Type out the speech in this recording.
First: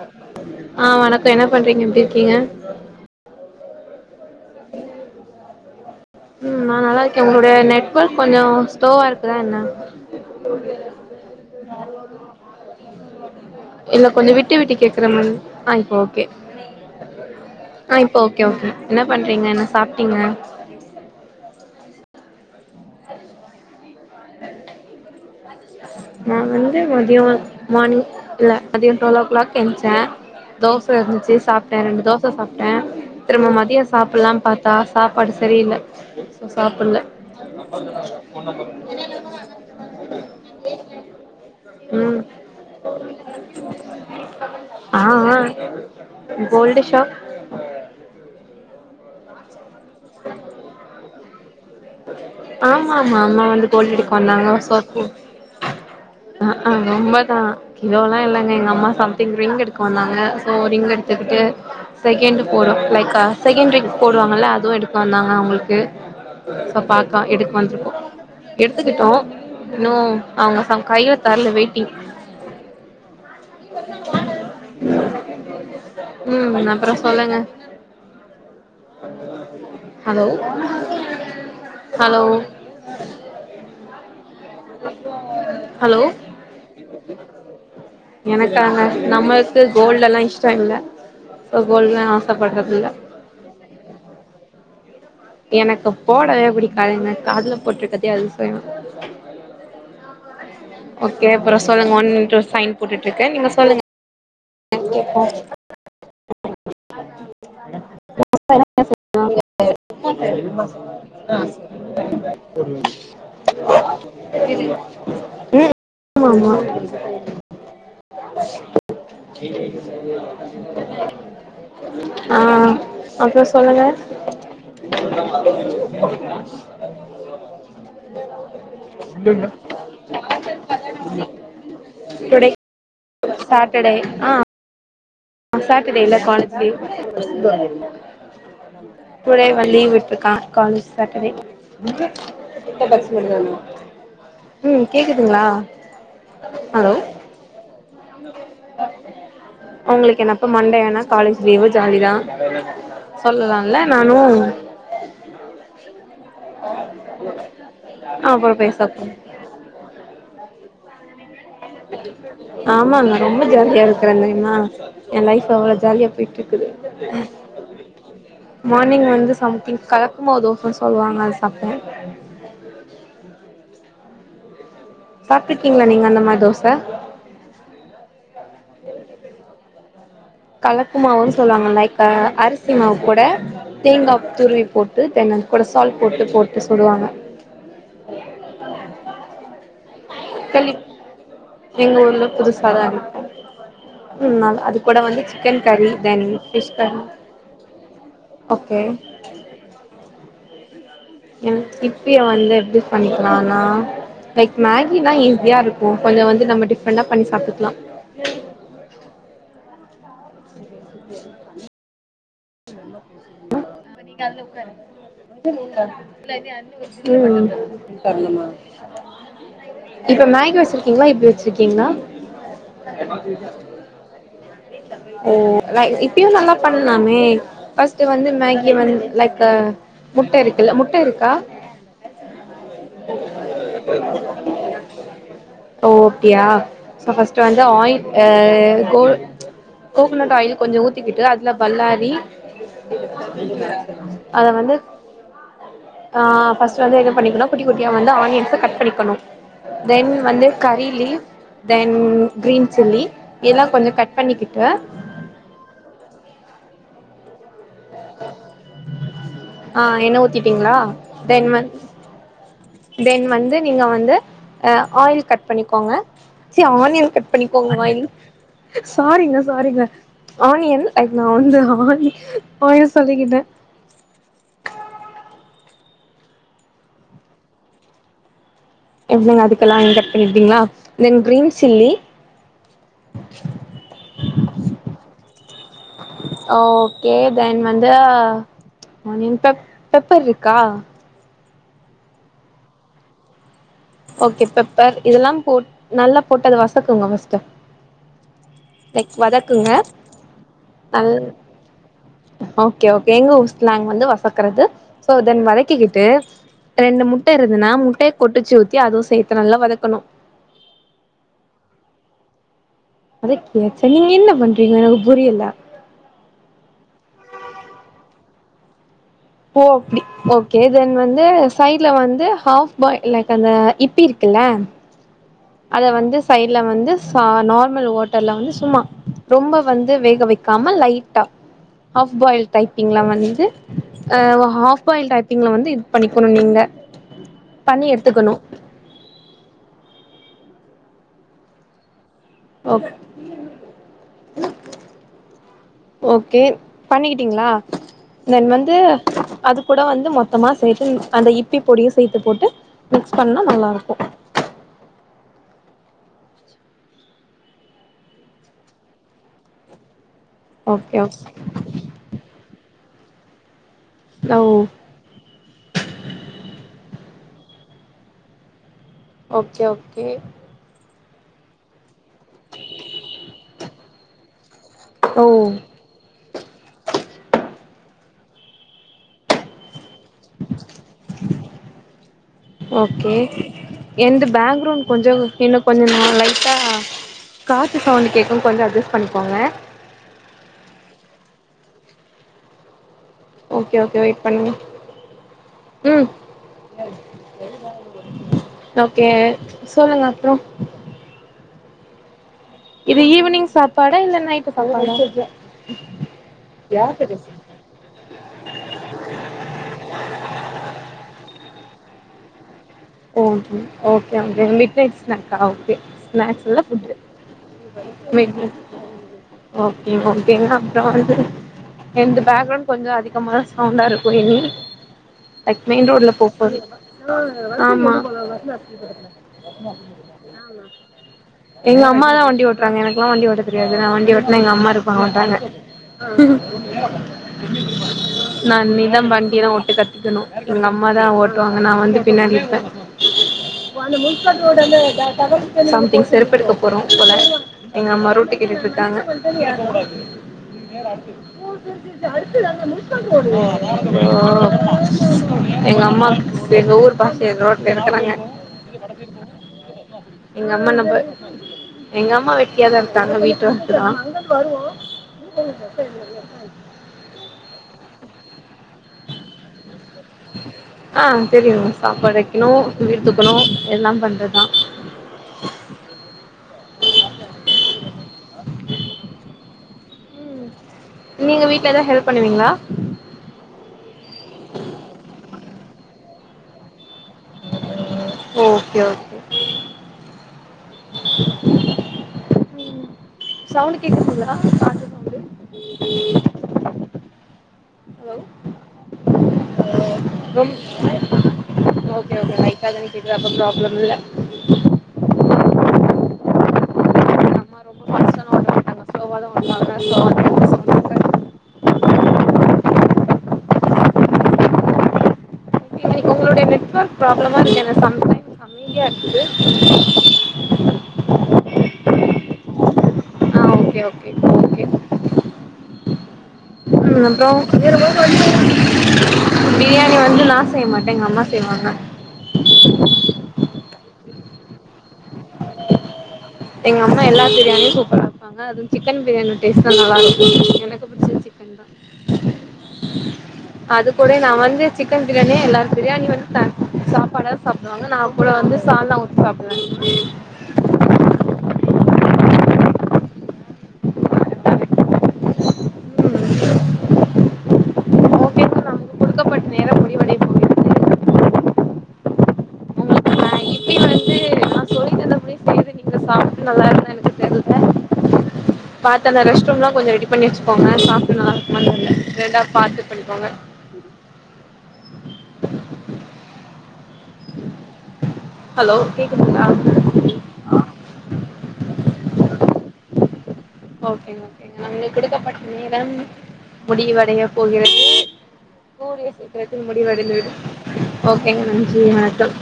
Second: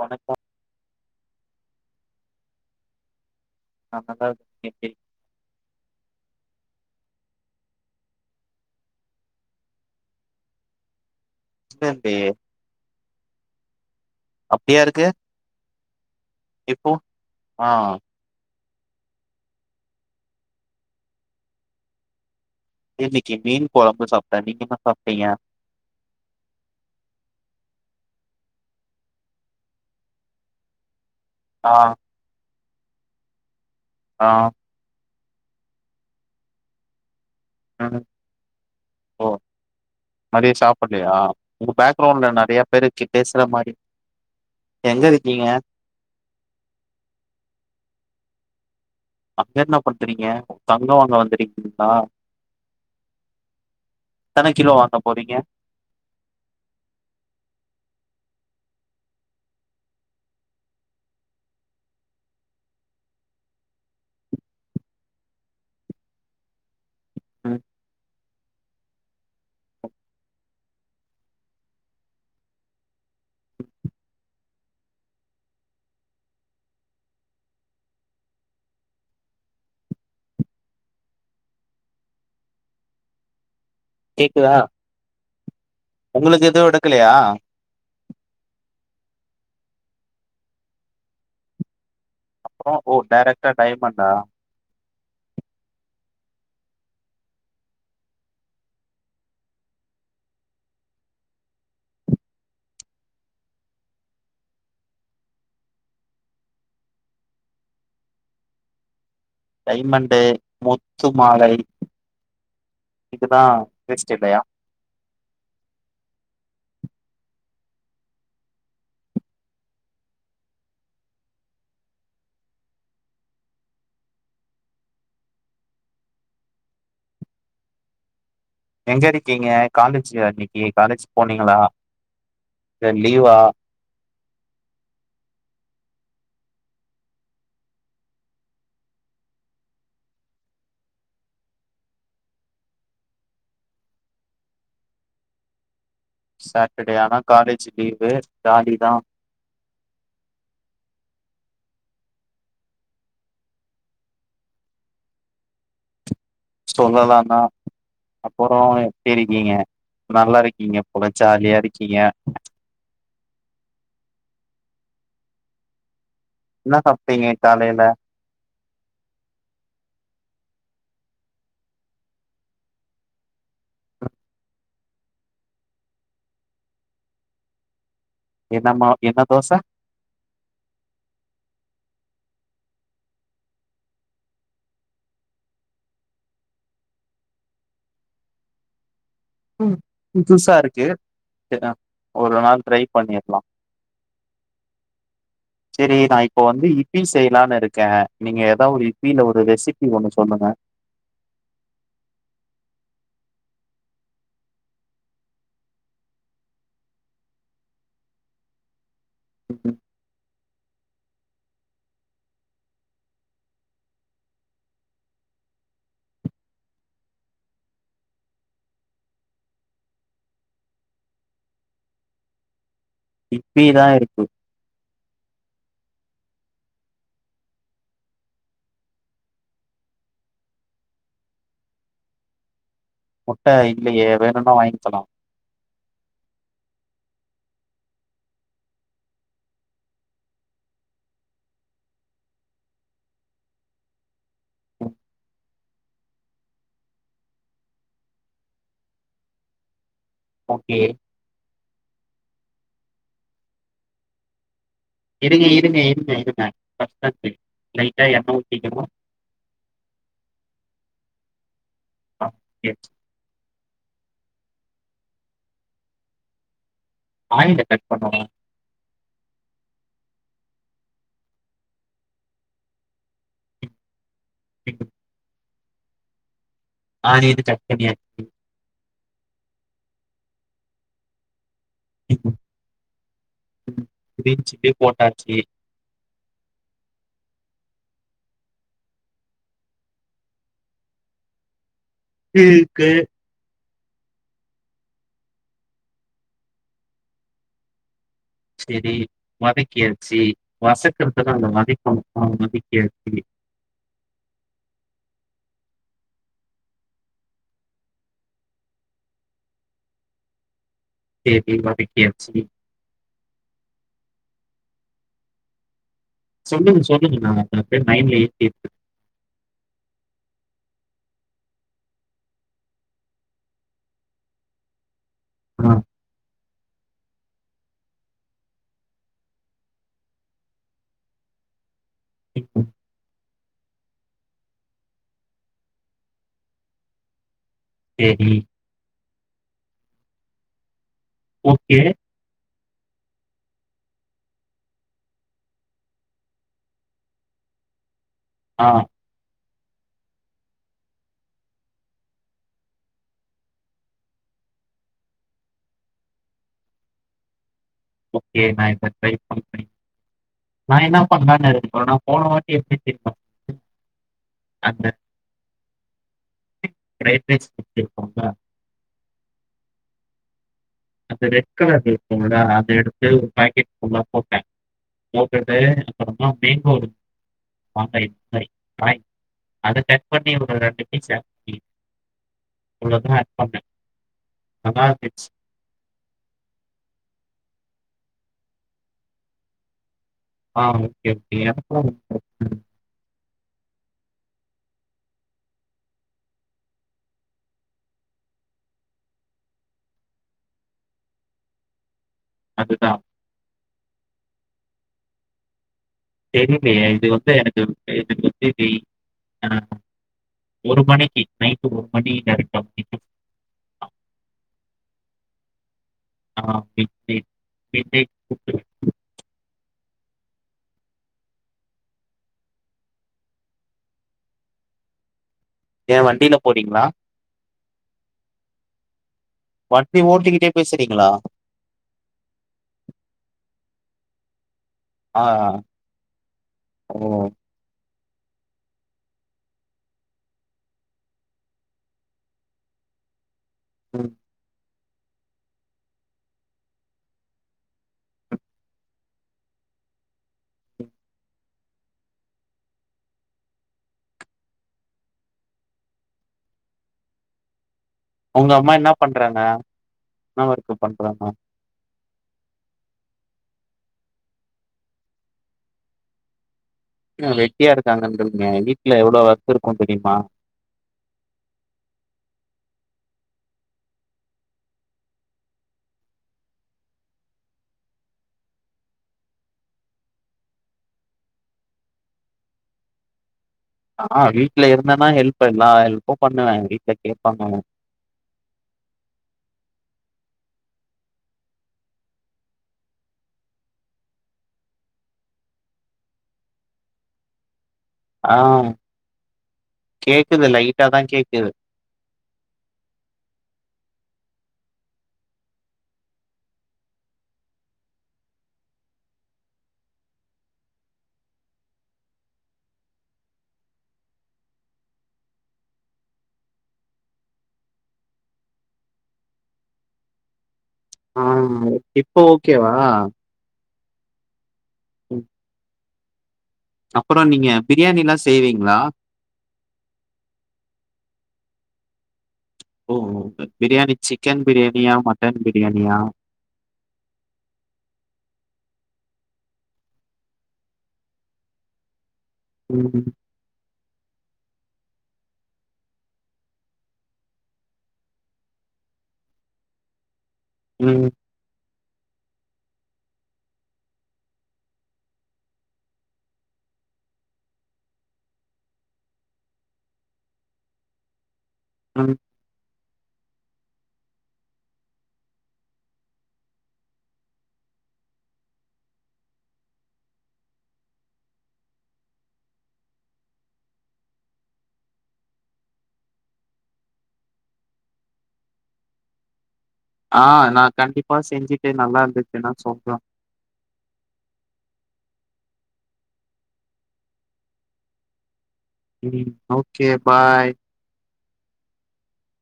வணக்கம் ஆ வணக்க என்ன பண்றீங்க எப்டி இருக்கீங்க [inaudible] ம் நா நல்லா இருக்க உங்களுடைய நெட்வர்க் கொஞ்ச ஸ்லோவா இருக்குதா என்ன போக [unintelligible] [unintelligible] இல்ல கொஞ்ச விட்டு விட்டு அப்டியா இருக்கு கேக்குற மாரி ஆ இப்ப ஓகே இப்போ ஆ இப் ப ஓகே ஓகே என்ன பண்றீங்க என்ன சாப்ட்டீங்க இன்னைக்கு மீன் கொழம்பு சாப்ட்ட நீங்க என்ன சாப்ட்டீங்க நா வந்து மதியோ மானிங் இல்ல மதிய டுவெல் ஓ கிளாக் எந்த்ச்ச தோச இருந்துச்சி ஆ சாப்ட்ட ரெண்டு தோச சாப்ட்ட திரும்ப மதிய ஆ சாப்புல்லா பாத்தா சாப்பாடு செரியில்ல ஸோ சாப்புல்ல ம் ம் ஒ மதிய சாப்புட்லையா உங்க ம் பேக்ரவுண்ட்ல நெறைய பேரு கிட்ட பேசுற மாரி இரு எங்க ஆ ஆ இருக்கீங்க கோல்டு ஷாப் அங்க என்னா பண்றீங்க தங்கம் வாங்க வந்துருங்க்கீங்ளா ஆமா ஆமா அம்மா வந்து கோல்ட் எடுக்க வந்தாங்க எத்தன கிலோ சோ வாங்க போறீங்க ஆ ஹா ரொம்ப தா கிலோ எல்லா இல்லங்க எங்க அம்மா சம்திங் ரிங் எடுக்க வந்தாங்க சோ ரிங் எடுத்துக்கிட்டு செகண்ட் போடு லைக் அ செகண்ட்ரிக் போடு வாங்கல்ல அதுவு எடுக்க வந்தாங்க அவுங்களுக்கு சோ பாக்கா எடுக்க ம் வந்துருப்போ எடுத்துக்கிட்டோ இன்னு அவுங்க ப கையில தரல வெயிட்டிங் ம் அப்புற சொல்லுங்க ஹலோ ஹலோ கேக்குதா ஹலோ உங்களுக்கு எதுவு எடுக்கலையா எனக்காங்க நம்மள்க்கு கோல்டு எல்லா இஷ்ட இல்ல கோல்டு அப்புற ஓ டைரக்டா டைம் என்னா எனக்கு போடவே புடிக்காதுங்க காதுல போட்டுருக்கதே அதிசயந்தா ஓகே அப்புற சொல்லுங்க ஒன்னுட்டு சைன் போட்டுட்ருக்கே நீங்க சொல்லுங்க இங்கேயே காஸ்ட் டைமண்டு முத்து மாலை [inaudible] இதுதா இன்ட்ரெஸ்ட் இல்லையா [unintelligible] [inaudible] ஆ அப்புறோ சொல்லுங்க [inaudible] [inaudible] எங்க இருக்கீங்க காலேஜ் யா இன்னைக்கி காலேஜ் போனீங்களா இல்ல லீவா கெடை ஆ ஆ சாட்டர்டே இல்ல காலேஜ் லீவ் டுடே வ லீவ் விட்ருக்காங் காலேஜ் சாட்டர்டே ம் கேக்குதுங்களா சாட்டர்டே ஹலோ ஆனா காலேஜ் லீவு ஜாலி தா உங்களுக்கு என்னப்ப மண்டே ஆனா காலேஜ் லீவு ஜாலி தா சொல்லால்ல நானு சொல்லலாந்தா அப்புற பேசாக்கு இக்கீங்க நல்லா இருக்கீங்க போல ஜாலியா இருக்கீங்க ஆமாங் ரொம்ப ஜாலியா இருக்கிறே தெரிம்மா எ லைஃப்பு அவ்ளோ ஜாலியா போயிட்ருக் ன்னா சாப்ட்டீங்க காலைல மார்னிங் வந்து சம்திங் கலக்குமாவு தோசன் சொல்வாங்க அத சாப்ட்டே சாப்ட்டுகீங்களா நீங்க அந்த மார் தோச என்ன மா என்ன தோச கலப்பு மாவுன் சொல்வாங்க லைக் அ அரிசி மாவு கூட தேங்கா துருவி போட்டு தேங்க கூட சால்ட் போட்டு போட்டு சுடுவாங்க [inaudible] ம் புதுசா கேள்வி இருக்கு எங்க ஊர்ல ஒரு நாள் ட்ரை புதுசாதா இருக்கு பண்ணிர்லா ம் நல் அது கூட வந்து சிக்கன் கறி செரி நா தென் இப்ப வந்து ஃபிஷ் இபி கறி செய்லான்னு இருக்கே நீங்க எதாவது ஓகே ஒரு இப்பில ஒரு ரெசிபி ஒண்ணு சொல்லுங்க எனக் இப்பிய வந்து எப்டி பண்ணிக்கலான்னா லைக் மேகில்லா ஈஸியா இருக்கு கொஞ்ச வந்து நம்ம டிப்ரண்டா பண்ணி சாப்ட்டுக்லா ம், [inaudible] [unintelligible] [unintelligible] இப்ப மேகி வச்சிருக்கீங்களா இப்பி வச்சிருக்கீங்களா இட்லி தா இருக்கு ஓ அ இப்பியு நல்லா பண்ணலாமே டு வந்து மேகி வந் லைக் அ முட்ட இருக்குல்ல முட்ட இருக்கா முட்ட இல்லையே வேணுன்னா வாங் ச்சலா ஓ அப்டியா ச ஃபர்ஸ்ட்டு வந்து ஆயில் ஆ கோ கோகனட் ஆயில் கொஞ்ச ஊத்திக்கிட்டு அதுல பல்லாரி அத வந்து ஆ பஸ்டு வந்து என்ன பண்ணிக்குனு குட்டி குட்டியா வந்து ஆனியன் கட் பண்ணிக்கனு தென் வந்து okay curry leave then green chilli இதெல்லா கொஞ்ச கட் பண்ணிக்கிட்டு இருங்க இருங்க இருங்க இருங்க பஸ்ட் கொஸ்டின் லைட்டா எண்ண ஊத்திக்கனு ஆ என்ன ஊத்திட்டீங்களா தென் வந் தென் வந்து நீங்க வந்து அ ஆயில் கட் பண்ணிக்கோங்க இச்சி ஆனியன் கட் ஆனியன பண்ணிக்கோங்க கட் வாய் பண்ணணும் சாரிங்க சாரிங்க ஆனியன் லைக் நா வந்து ஆய் ஆயில் சொல்லிக்கிட்டே [unintelligible] ஆனியனு கட் பண்ணியாச்சு வெங்காயோ அதுக்கெல்லா நீங் கட் பண்ணீட்டீங்களா then green chilli [inaudible] green chilli போட்டாச்சி ஆ ஓகே தென் வந்து அ ஆனியன் பெப் பெப்பர் ருக்கா இருக்கு ஓகே பெப்பர் இதெல்லாம் போட் நல்லா போட்டு அது வசக்குங்க ஃபஸ்டு செரி வதக்கியாச்சு நல் வசக்குறதுலா இல்ல வதைக்கனு ஆ ஓகே ஓகே வதக்கியாச்சு எங்க ஊர் ஸ்லாங் வந்து வசக் சக்கறது சோ தென் வதக்கிக்கிட்டு ரெண்டு முட்ட இருந்துன்னா முட்டைய கொட்டுச்சு ஊ த்தி அதுவு சேத்து நல்லா வதக்கணு சேத்தி வதக்கியாச்சி வதக்கியாச்சா நீங்க என்ன பண்றீங்க எனக்கு புரியல சொல்லுங்க சொல்லுங்க நா அத அப்டே மைண்ட்ல ஏத்திட்டு ஓ அப்டி ஓகே தென் வந்து சைடுல வந்து ஹாஃப் பாய் லைக் அந்த இப்பி இருக்குல்ல இருக்கேன். அத வந்து சைட்ல வந்து சா நார்மல் வாட் டர்ல வந்து சும்மா ரொம்ப வந்து வேக வைக்காம லைட்டா ஹாஃப் பாயில் டைப்பிங்ல வந்து அ வ ஹாஃப் பாயில் டைப்பிங்ல வந்து இது பண்ணிக்கணு நீங்க பண்ணி சரி எடுத்துக்கணு ஓகே ஓக் ஓகே பண்ணிக்கிட்டீங்ளா தென் ஆ வந்து அது கூட வந்து மொத்தமா சேத்து அந்த இப்பி பொடியு சேத்து போட்டு மிக்ஸ் பண்ணா நல்லாருக்கு ஓகே நா இத ட்ரை பண்றே நா ஓகே என்ன ஓகே பண்ணலான் இருக்கோனு போன வாட்டி எப் [inaudible] லோ பிரரைட்ரைஸ் [inaudible] ஓகே ஓகே அது ரெட் கலர் இருக்கும்ல அத எடுத்து பாக்கெட் ஃபுல்லா போட்ட ஓ போட்டுட்டு [unintelligible] அடுத்த பட் [unintelligible] ஓகே எந்து பேக்ரௌண்ட் நல்லா கொஞ்சொ இருந்துச்சு. இன்னு கொஞ்சொ நா லைட்டா காத்து சவுண்டு கேக்கு கொஞ்சொ அட்ஜஸ் பண்ணிக்கோங்க ஆ okay okay [unintelligible] okay okay wait பண்ணுங்க ம் ஓகே சொல்லுங்க அப்றோ அதுதான். இது ஈவ்னிங் சாப்பாடா இல்ல நைட்டு சாப்பாடா தெரிலையே இது வந்து எனக்கு [inaudible] ஆ ஒரு மணிக்கு நைட்டு ஒரு மணி [inaudible] okay okay okay midnight ஸ்நாக்கா ஓகே ஆ ஸ்நாக்ஸ் இல்ல மிட் புட்டு நைட் மிட் நைட் மிட்நை கூப்டு ஓகே ஓகேங்க அப்றோ வந்து எந்து பேக்ரவுண்ட் கொஞ்சோ அதிகமா சவுண்டா இருக்கு இனி லைக் மெயின் ஏன் ரோடுல போ வண்டியில போது போறீங்களா? ஆமா வண்டி ஓட்டிக்கிட்டே பேசுறீங்களா? எங்க அம்மா தா வண்டி ஓட்டறாங்க எனக்குலா வண்டிஓட்ட தெரியாது நா வண்டிஓட்னா எங்க அம்மா இருக் ப்ப ஆ மாட்டாங்க ம் ம் [inaudible] நா இனிதா வண்டியெல்லா ஓட்ட கத்துகுணு எங்க அம்மா தா ஓட்வாங்க நா வந்து பின்னாடி ப்ப ம், சம்திங் செருபெடுக்க போறோ போல எங்க அம்மா ரூட்டு கேட்டுட்ருக்காங்க ம். [inaudible] அ எங்க அம்மா எங்க ஊர் பாஷ் ஏ ரோட்ல நீக்கிறாங்க உங்க அம்மா என்னா பண்றாங்க என்னா எங்க அம்மா ஒர்க் நம்ம பண்றாங்க எங்க அம்மா வெட்டியாதா இருக்காங்க வீட் ஓர்க்தா என்ன வெட்டியா இருக்காங்கன்றீங்க வீட்ல எவ்ளோ வொர்க் இருக்கு தெரியுமா ஆ தெரியு சாப்பாடு வெக்குணு வீடு தூக்குணு எல்லா பண்றதுதா நீங்க வீட்ல எதா ஹெல்ப் பண்வீங்ளா ஆ வீட்ல இருந்தனா ஹெல்ப் எல்லா ஹெல்ப்பு பண்ணுவே வீட்ல கேப்பாங்க ஓகே ஓ [unintelligible] சவுண்டு கேக்துங்களா பாட்டு சவுண்டு ஹலோ ஆம் கேக்குது ரொம் லைட்டா தா கேக்குது ஓகே ஓகே லைட்டா தான கேக்குது அப்ப ப்ராப்ளம் இல்ல எங்க அம்மா ரொம்ப ஃபாஸ்ட்டால்லா ஓட்ட மாட்டாங்க ஸ்லோவா தா ஓட்வாங்க ஸ்லோவா தா ஓகே எனக்கு உங்களுடைய நெட்வர்க் ப்ராப்ளமா இருக்கு என்ன சம்டைம்ஸ் அமைதியா இருக்குது ஆ இப்ப ஓகேவா ஆ ஓகே ஓகே ஓகே ம் ம் அப்றோ பிரியாணிலா செய்வீங்களா பிரியாணி வந்து நா செய்ய மாட்டே எங்க அம்மா செய்வாங்க ஓ ஓ பிரியாணி சிக்கன் பிரியாணியா மட்டன் பிரியாணியா எங்க அம்மா எல்லா பிரியாணியு சூப்பரா வப்பாங்க ஆ அது சிக்கன் பிரியாணி டேஸ்ட் தா நல்லா இருக்கு எனக்கு புடிச்சது சிக்கன் தா ம் ம் அது கூட நா வந்து சிக்கன் பிரியாணி எல்லார் பிரியாணி வந்து சாப்பாட சாப் புடுவாங்க நா அப்புற வந்து சால்னா ஊத்தி சாப்பிடுவ ம் குடுக்கபட்ட நேர முடிவடைந் ம் எ கிட்டி வந்து என்னா சொல் இந்த சாப்ட்டு நல்லா இருந்தா எனக்கு தெர்ல பாத்து அந்த ரெஸ்ட் ரூம்ல்லா கொஞ்சோ ரெடி பண்ணி வச்சுக்கோங்க சாப்ட்டு நல்லாருக்குமானு தெர்ல ரெண்டா பாத்து பண்ணிகோங்க ஹலோ கேக்குதுங்ளா ஆ நா கண்டிப்பா செஞ்சிட்டு நல்லா இருந்துசுன்னா சொல்ற ஓகேங்க ஓகேங்க உங்களு கொடுக்கப்பட்ட நேரம் முடிவடைய போகிறது கூடிய ம் சீக்கிரத்தில் ஓகே முடிவடைந்துவிடும் பாய் ஓகேங்க நன்றி வணக்கம்